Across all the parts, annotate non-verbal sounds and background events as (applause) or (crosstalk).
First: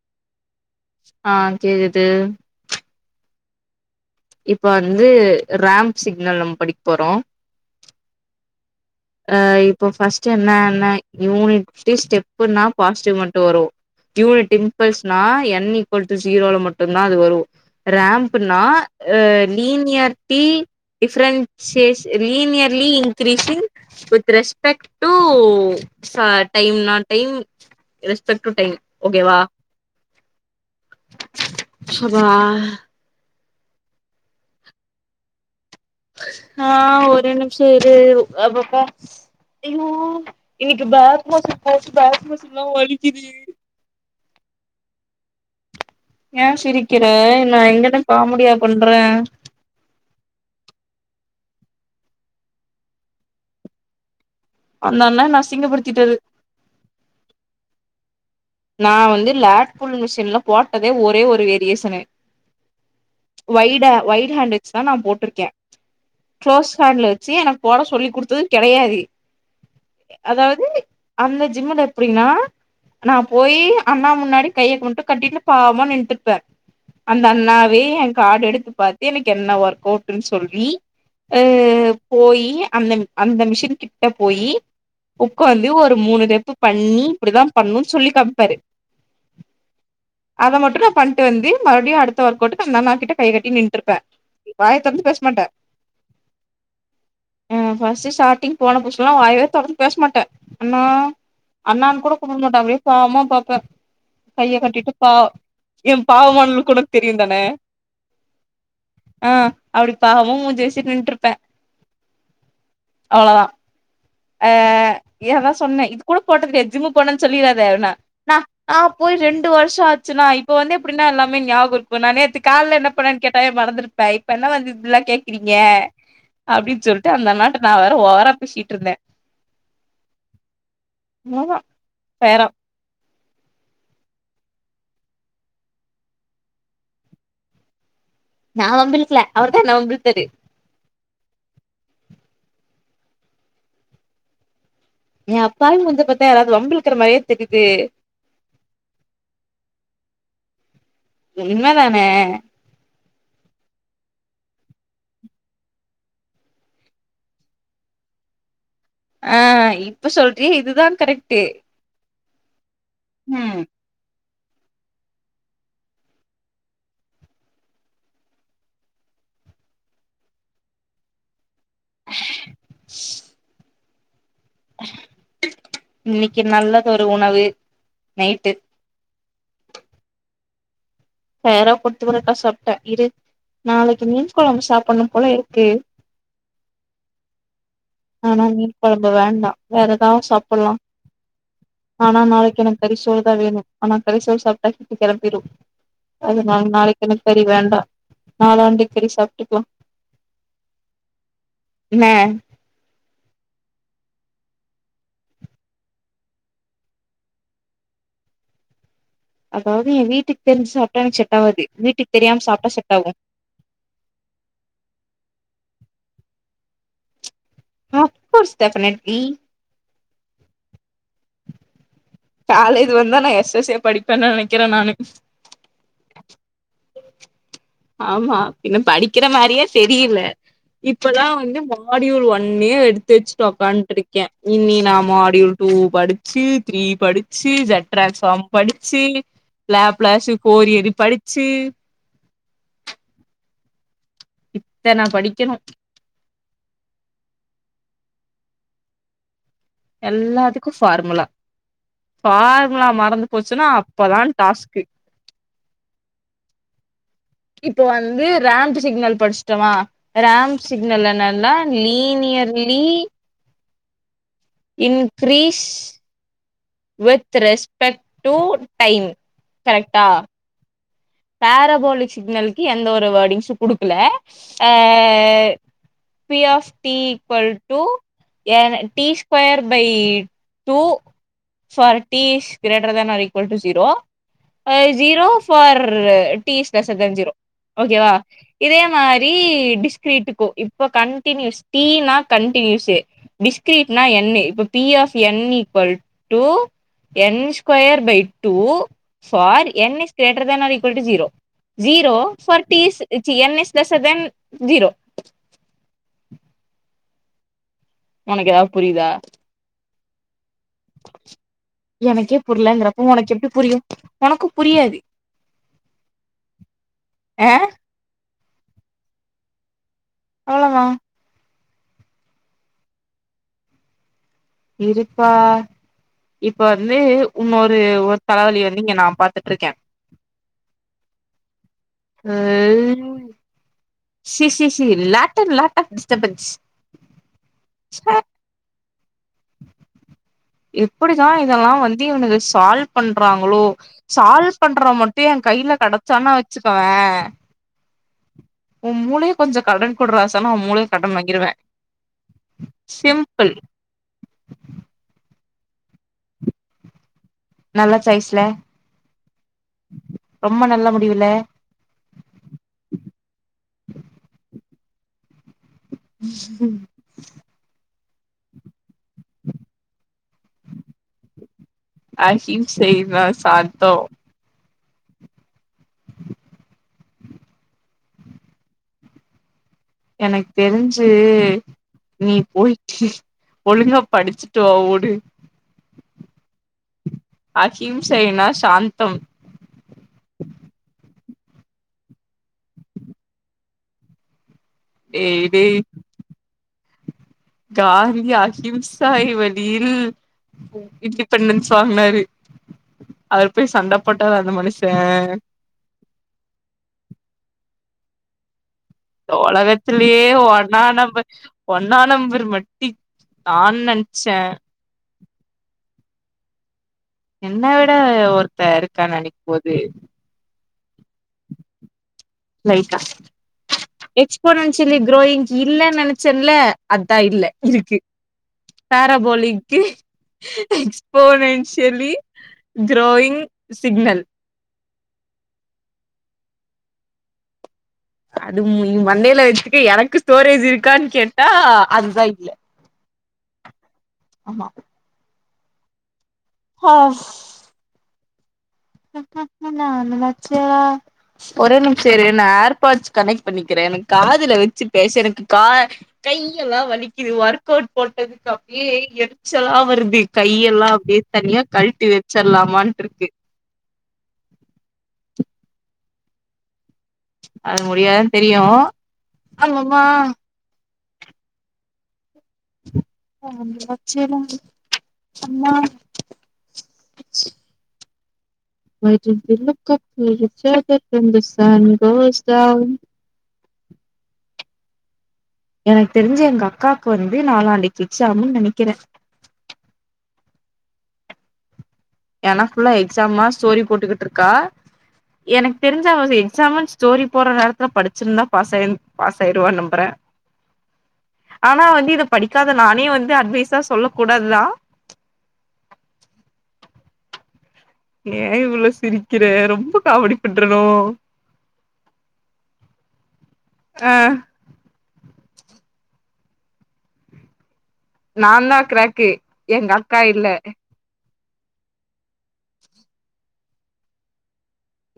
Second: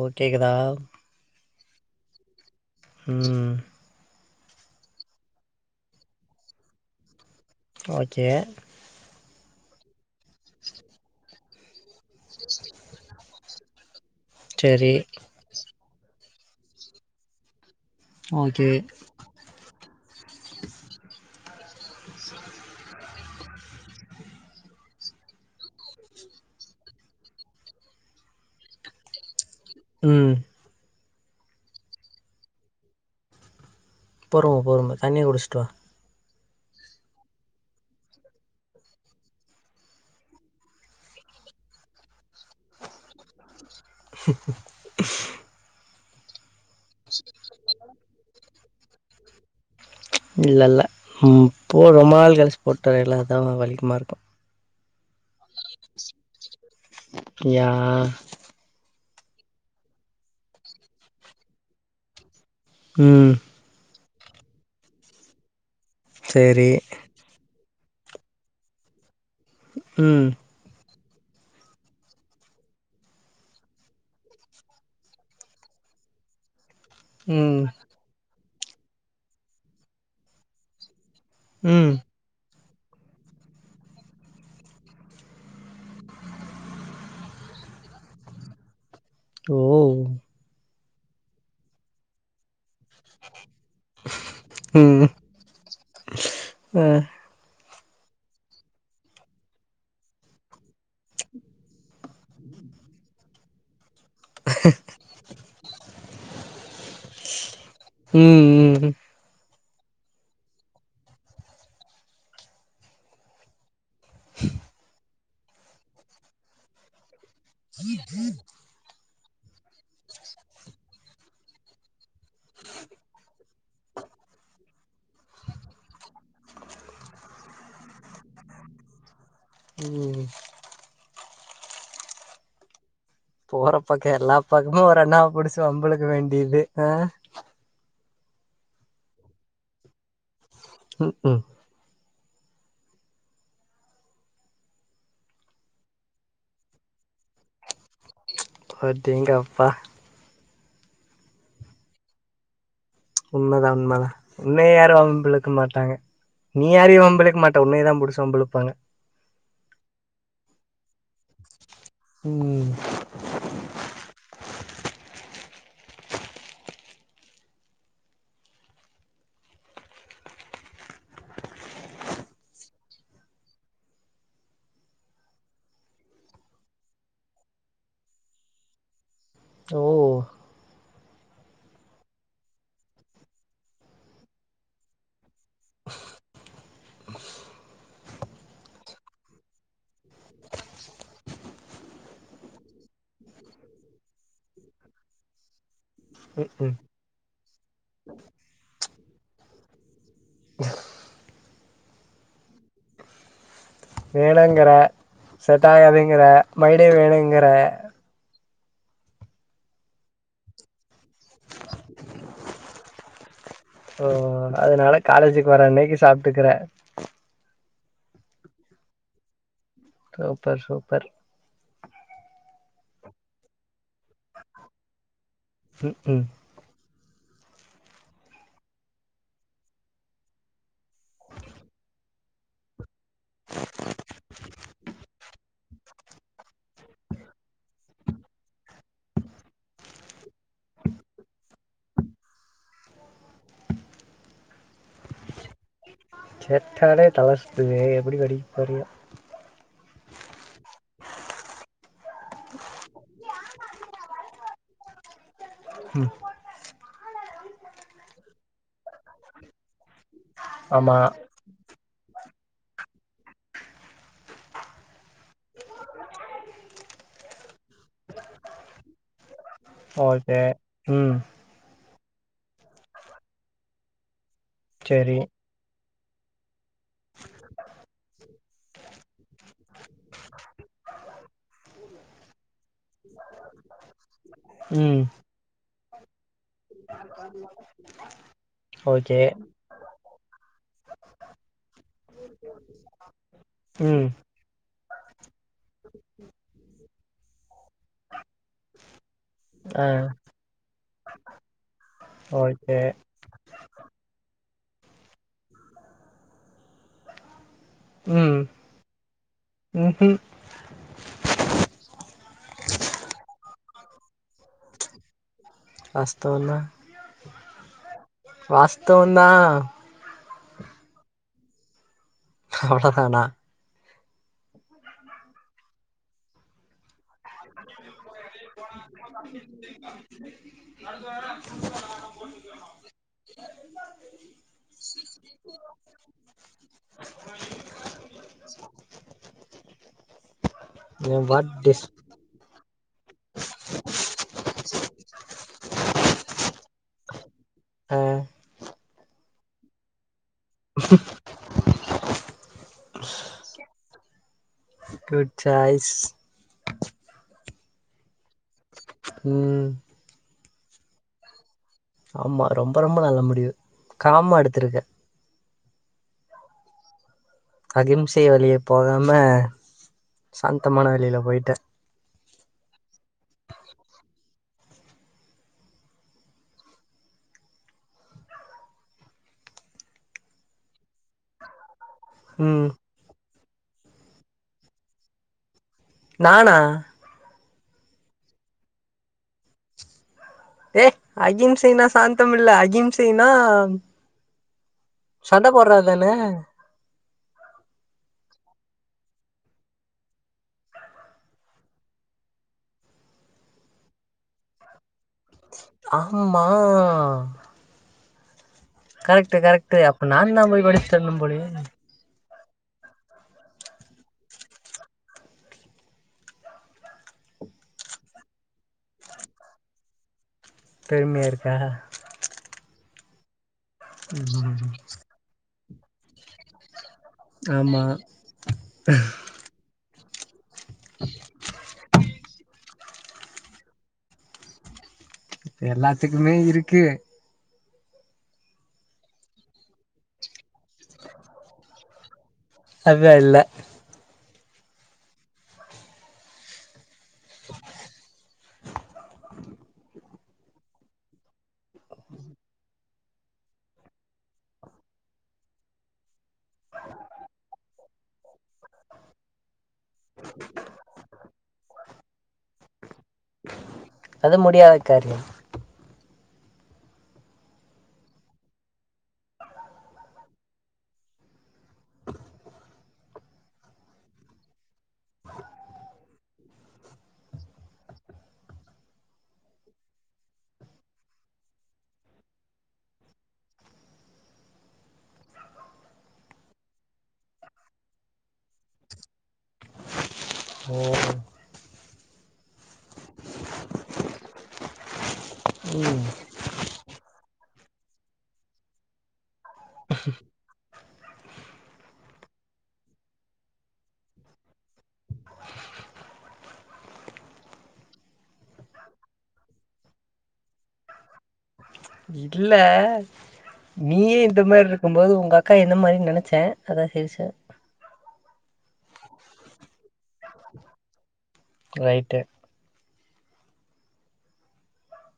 ஓ கேக்குதா ஆ கேக்குது ம் இப்ப வந்து ராம்ப் சிக்னல் நம் படிக் போறோ ஓகே அ இப்போ ஃபஸ்ட்டு என்னா என்ன யூனிட் ஸ்டு ஸ்டெப்புனா பாசிட்டிவ் மட்டு வரு யூனிட் செரி டிம்பிள்ஸ்னா என்னி ஈக்வோல்ட்டு சீரோல மட்டு தா அது வரு ரேம்புனா ஓகே அ linearity differences linearly increasing with respect ச டைம் நா டைம் ரெஸ்பெக்ட் டு டைம் ஓகேவா ம் சபா பொறும பொறும தண்ணிய குடிச்சுட்டு வா ஆ ஒரு நிம்ஷோ இரு அப்பப்பா ஐயோ இன்னைக்கு பேக் மஸூல் போட்டு பேக் மஸூல்லா வலிக்குது ஏன் சிரிக்கிற நா இங்கென்ன காமெடியா பண்ற இல்லல்ல ம் (unintelligible) ரொம்ப நாள் கழிச்சு போட்டு வரேல்ல அதான் வலிகமா இருக்கு அந்த அண்ணா என்ன அசிங்கப்படுத்திட்டாரு யா நா வந்து லேட்புல் மிஷின்ல போட்டதே ஒரே ஒரு வேரியேஷனு ம் வைய்டா வையிட் ஹேண்ட் வச்சுதா நா போட்ருக்கே க்ளோஸ் சேரி ஹேண்ட்ல வச்சி எனக்கு போட சொல்லி குடுத்தது கெடையாது ம் அதாவுது அந்த ஜிம்முல எப்டின்னா நா போயி அண்ணா முன்னாடி கைய கொண்ட்டு கட்டிட்டு பாவாம நின்ட்டுயிருப்ப அந்த ம் அண்ணாவே என் கார்டு எடுத்து பார்த்து எனக்கு என்ன ஒர்க் அவுட்டுன் சொல்லி அ ம் போயி அந்த அந்த மிஷின் கிட்ட போயி உக்காந்து ஒரு மூணு ரெப்பு பண்ணி இப்டித்தா பண்ணு சொல்லி காம்பாரு ஓ அத மட்டு நா பன்ட்டு வந்து மறுபடியு அடுத் த ஒர்க் அவுட்டுக்கு அந்த அண்ணா கிட்ட கை கட்டி நின்ட்டு இருப்பே வாயத் தொறந்து ம் பேஸ் மாட்ட அ ம் ஃபஸ்ட்டு ஸ்டாடிங் போன புதுசுல வாயவே தொறந்து பேசமாட்ட அண்ணா அண்ணான் கூட கூப்ட மாட்ட அப்டே நா பாப்பே கைய கட்டிட்டு பா என் பாவமான லுக் உனக் தெரியுந்தான ம் ம் ம் ஆ அப்டி பாவமா மூஞ்ச வசிட்டு நின்ட்டு இருப்பே அவ்வளோதா அ ஏ அதா சொன்னே இது கூட போட்டதுதில்லயா ஜிம்முக்கு போனன் சொல்லிறாத அப்டினா நா நா போய் ரெண்டு வர்ஷோ ஆச்சு நா இப்ப வந்து எப்டின்னா எல்லாமே ஞாபகோ இருக்கு நா நேத்து கால்ல என்ன பண்ணன் கேட்டாவே மறந்துடு இப்ப இப்ப என்ன வந்து இதுல்லா கேக்குறீங்க அப்டின்னு சொல்லிட்டு அந்த அண்ணாட்ட நா வேற ஓவரா பேசிட்டு இருந்தே ம் அவ்ளோதா ஃபேரா போற பக்கோ எல்லா பக்கமு ஒரு அண்ணா புடிச்சு வம்புளுக்க வேண்டியது ஆ நா வம்பிளுலுக்கல அவர் தா என்ன வம்பு இழுத்தாரு ம்ஹும் ஏ அப்பாவி மூஞ்ச பாத்தா யாராவ்து வம்பு இழுக்குற மாரிய தெரிது அடேங்கப்பா உண்ம தானே உண்மைதா உண்மைதா உன்னைய யாரு வம்பிழுக்க மாட்டாங்க நீ யாரையு வம்புழுக்க மாட்ட உன்னைய தா புடிச்சி வம்புழுபாங்க ஆ இப்ப சொல்றியா இதுதா கரெக்டு ம் ம் இன்னைக்கி நல்லதொரு உணவு நைட்டு ஓ சேரா கொத்து பரோட்டா ‌சாப்ட்டே இரு நாளைக்கி மீன் கொழம்பு சாப்புனு போல இருக்கு ஆனா ‌மீன் கொழம்பு வேண்டா வேற ஏதாவு சாப்புல்லா ஆனா நாளைக்கி எனக்கு கரிசோறு தா வேணு ஆனா கரிசோறு சாப்டா ஹீட்டு கெளம்பிடு ம் அதனால நா ம் நாளைக்கு என்க்கு கறி வேண்டா நாலாண்டை கறி சாப்ட்டுக்கலா இன்ன வேணாங்கிற செட்டாகாதுங்குற மைடே வேணுங்குற அதாவ்து எ வீட்டுக்கு தெரிஞ்சு சாப்டா எனக்கு செட் ஆவாது வீட்டுக்கு தெரியாம சாப்டா செட் ஆகு ஓ ஓ ஓ அதனால காலேஜுக்கு வர அன்னைக்கி சாப்ட்டுக்குற of course definitely super super college வந்துதா நா எஸ் எஸ் ஏ படிப்பேன் நெனைக்கிறே நானு ம் ஹும் ஆமா பின்ன படிக்கிற மாரியே தெரியில இப்ப தா வந்து மாடியூல் ஒன்னியே எடுத்து வச்சுட்டு உக்கான்ட்டு இருக்கே இனி நா மாடியூல் டூ படிச்சு த்ரீ படிச்சு ஜட்ரா சம் படிச்சு லேப்லாஸ்ஸு கோரியரீ படிச்சு இத்தன‌ படிக்கணு கேட்டாலே தலைசுத்துதே எப்டி படிக்கப்போறியோ எல்லாத்துக்கு ஃபார்முலா ஃபார்முலா மறந்து போச்சுன்னா அப்பதா டாஸ்க்கு ம் இப்ப வந்து ரேம்ட்டு சிக்னல் படிச்சிட்டமா ரேம் ஆமா சிக்னல்ல ந ன் னா லீ னீ ய லீ increase with respect to time okay ம் பேரபோலிக் சிக்னலுக்கு எந்த ஒரு வேர்டிங்ஸு குடுக்கல ஆ செரி B of D equal to N D square by two for tease greater than or equal to zero ம் zero for tea less than zero okay வா இதே ஓகே மாரி டிஸ்கிரீட்டுக்கு இப்ப கன்டினியூஸ் டீனா கன்டினியூஸு பிஸ்கிரிட்னா ம் என்னு இப்ப B of n equal to N square by two for ஆ n is greater than or equal to zero zero for okay teas C n is தசர்தன் zero ஒனக்கு எதாது புரிதா ஒனக்கு எனக்கே புரிலங்கறப்ப ஒனக்கு எப்டி புரியு ஒனக்கு புரியாது அஸ்தோ அல்லா ஆ வாஸ்த்து அல்லா அவ்ளதா அவ்ளதானா இருப்பா இப்ப வந்து இன்னொரு ஒரு தலவலி வந்து இங்க நா பாத்திட்ருக்கே நத (unintelligible) ம் சி சி சி லாப்டாப் லாப்டாப் டிஸ்டப்பன்ஸ் எ எப்டிதா வாட் இதெல்லா டிஸ் வந்து இவுனுங்க சால்வ் பண்றாங்ளோ சால்வ் பண்றவ மட்டு ஏ கைல கெடச்சான் வச்சுக்கவே ஆ ஊ மூளைய கொஞ்ச கடன் குடுறாசானு உ மூளைய கடன் வாங்கிருவே சிம்பிள் சாய்ஸ் நல்ல சாய்ஸ் இல்ல ம் ரொம்ப நல்ல முடிவுல‌ ஆமா ரொம்ப ரொம்ப நல்ல முடிவு காமா எடுத்திருக்க ம் அகிம்சை வழிய போகாம சாந்தமான வழியில பொயிட்ட அகிம்சை தா சாந்தோ எனக்கு தெரிஞ்சி நீ ம் போய் ஒழுங்கா படிச்சிட்டு வா ஓடு நானா அகிம்சைனா சாந்தம் ஏ அகிம்சைனா சாந்தம் இல்ல அகிம்சைனா சண்ட டேய் டேய் போட்றது தான காந்தி அகிம்சாயி வழியில் இண்டிபெண்டன்ஸ் வாங்கனாரு அவரு போயி சண்ட போட்டாரா அந்த மனுஷே ஆம்மா கரெக்ட் அப்ப ஒலகத்தலயே நான் தான் போய் ஒன்னா படிச்சுட்டு வந்தேன் நம்பர் போலயே ஒண்ண நம்பர் மட்டி தா நெனச்சே என்ன விட ஒருத்த இருக்கான்னு நெனைக்கு போது பெருமையா இருக்கா லைட்டா எக்ஸ்போ ம், நன்ஸ் இல்ல க்ரோயிங் இல்லைனு நெனச் செல்ல அதா இல்ல ஆமா இருக்கு பேராபோலிங் எக்ஸ்போனன்ஷியலி க்ரோயிங் சிக்னல் இப்ப எல்லாத்துக்குமே இருக்கு அது மண்டைல வெச்சிட்டு எனக்கு ஸ்டோரேஜ் இருக்கானு கேட்டா அதுதா இல்ல அதா இல்ல ஆம்மா ஆஃப் (unintelligible) (unintelligible) ஒரு நிமிஷ இரு நா ஏர்பாட்ஸ் கனெக்ட் பண்ணிக்கிறே எனக் காதுல வெச்சு பேச எனக்கு கா கைய்யல்லா வலிக்குது ஒர்க் அவுட் போட்டதுக்கு அப்டியே எரிச்சலா வருது கையெல்லா அப்டே தனியா கழ்ட்டி வெச்சர்லாமான்ட்டிருக்கு அது முடியாதுக்கா அது முடியாதுனு தெரியு அம்மம்மா (inaudible) (inaudible) எனக் தெரிஞ் எங்கக்காக்கு வந்து நாலானைக் எக்ஸாம்ன்னு நெனைக்கிறே ம் எனக் ஃபுல்லா எக்ஸாமா ஸ்டோரி போட்டுகிட்டு இருக்கா எனக் ம் தெரிஞ்சு அவ எக்ஸாம ஸ்டோரி போற நேரத்துல படிச்சிருந்தா பாஸ் ஆயி பாஸ் ஆயிருவானு நம்பறே ஆனா வந்து இத படிக்காத நானே வந்து அட்வைஸா சொல்ல கூடாதுதா ஏ இவ்ளோ சிரிக்கிற ரொம்ப காமெடி பண்றனோ இல்ல ஆ நீயே இந்த மாரி இரு க்குபோது உங்கக்கா எந்த மாரின்னு நெனச்சே அதா சிரிச்சே நாதா கிராக்கு எங்கக்கா இல்ல ரைட்டு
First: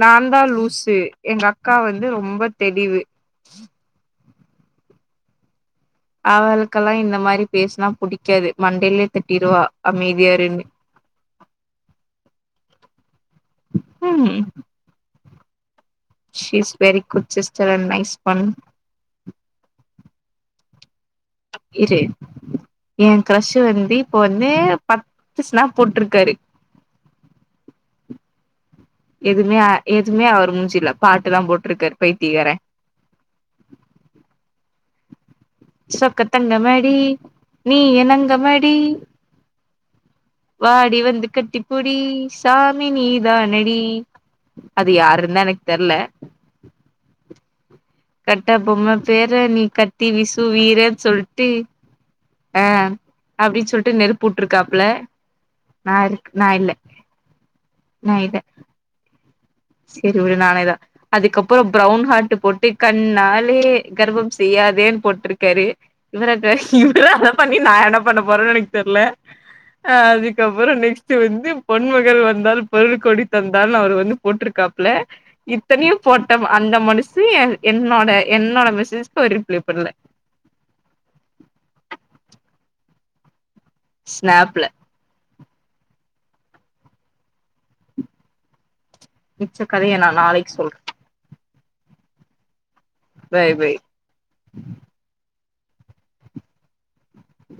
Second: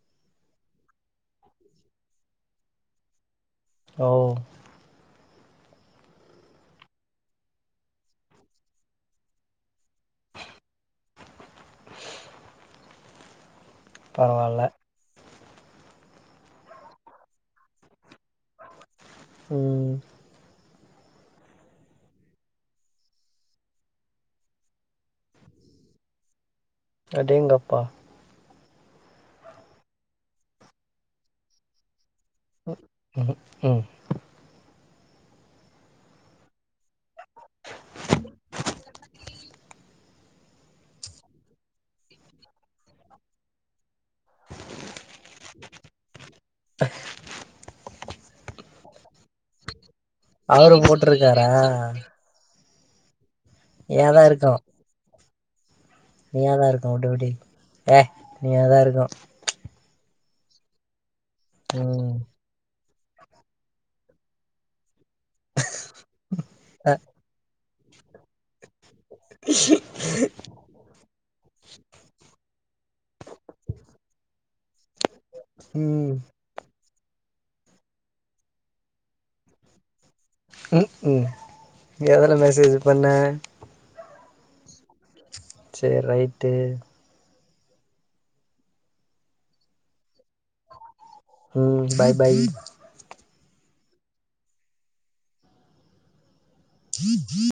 நாதா லூசு எங்கக்கா வந்து ரொம்ப தெளிவு ஓ அவளுக்கெல்லா இந்த மாரி பேசுனா புடிக்காது மண்டைலயே தட்டிருவா அமைதியா இருன்னு பரவால்ல cheese very good sister and nice one ம் இரு ஏ க்ரஷ் வந்து இப்போ வந்து பத்து ஸ்னாப் போட்ருக்காரு அடேங்கப்பா எதுமே எதுவுமே அவர் முஞ்சில பாட்டுல்லா போட்டிருக்காரு பைத்தீகற ம் ம் ம் சொக்கதங்கமடி நீ என் தங்கமடி வாடி வந்து கட்டிபுடி சாமி நீ தானடி அது யாருனுதா எனக்கு தெரில (inaudible) கட்ட பொம்மை பேரை நீ கத்தி விசு அவரு வீரன்னு சொல்லிட்டு போட்ருக்காரா அ அப்டின்னு சொல்லிட்டு நீயாதா நெருப்பு உட்டுருக்காப்புல நீய தா இருக்கு விட்டுபுடி ஏ நீய தா இருக்கு சேரி விடு நானேதா அதுக்கப்புற ப்ரௌன் ம் ஹார்ட் போட்டு கண்ணாலே கர்வம் செய்யாதேன்னு போட்ருக்கு இருக்காரு இவ இருக்க இவ அ (unintelligible) அதை (unintelligible) பண்ணி நான் என்ன பண்ண போறேன்னு எனக்கு தெரியல அதுக்கப்புற நெக்ஸ்ட் வந்து பொன்மகள் வந்தால் பொருள் கோடி தந்தால்னு அவர் வந்து இருக்காப்புல இத்தனையு ம் போட்டா அந்த மனுசு என்னோட என்னோட மெசேஜ்க ரிப்ளை பண்ணல ம் ம் எதுல மெசேஜ் பண்ண ஸ்நாப்ல சேரி ரைட்டு மிச்ச கதைய நா நாளைக்கு சொல்றே ம் பாய் பாய் பாய் பாய் (inaudible)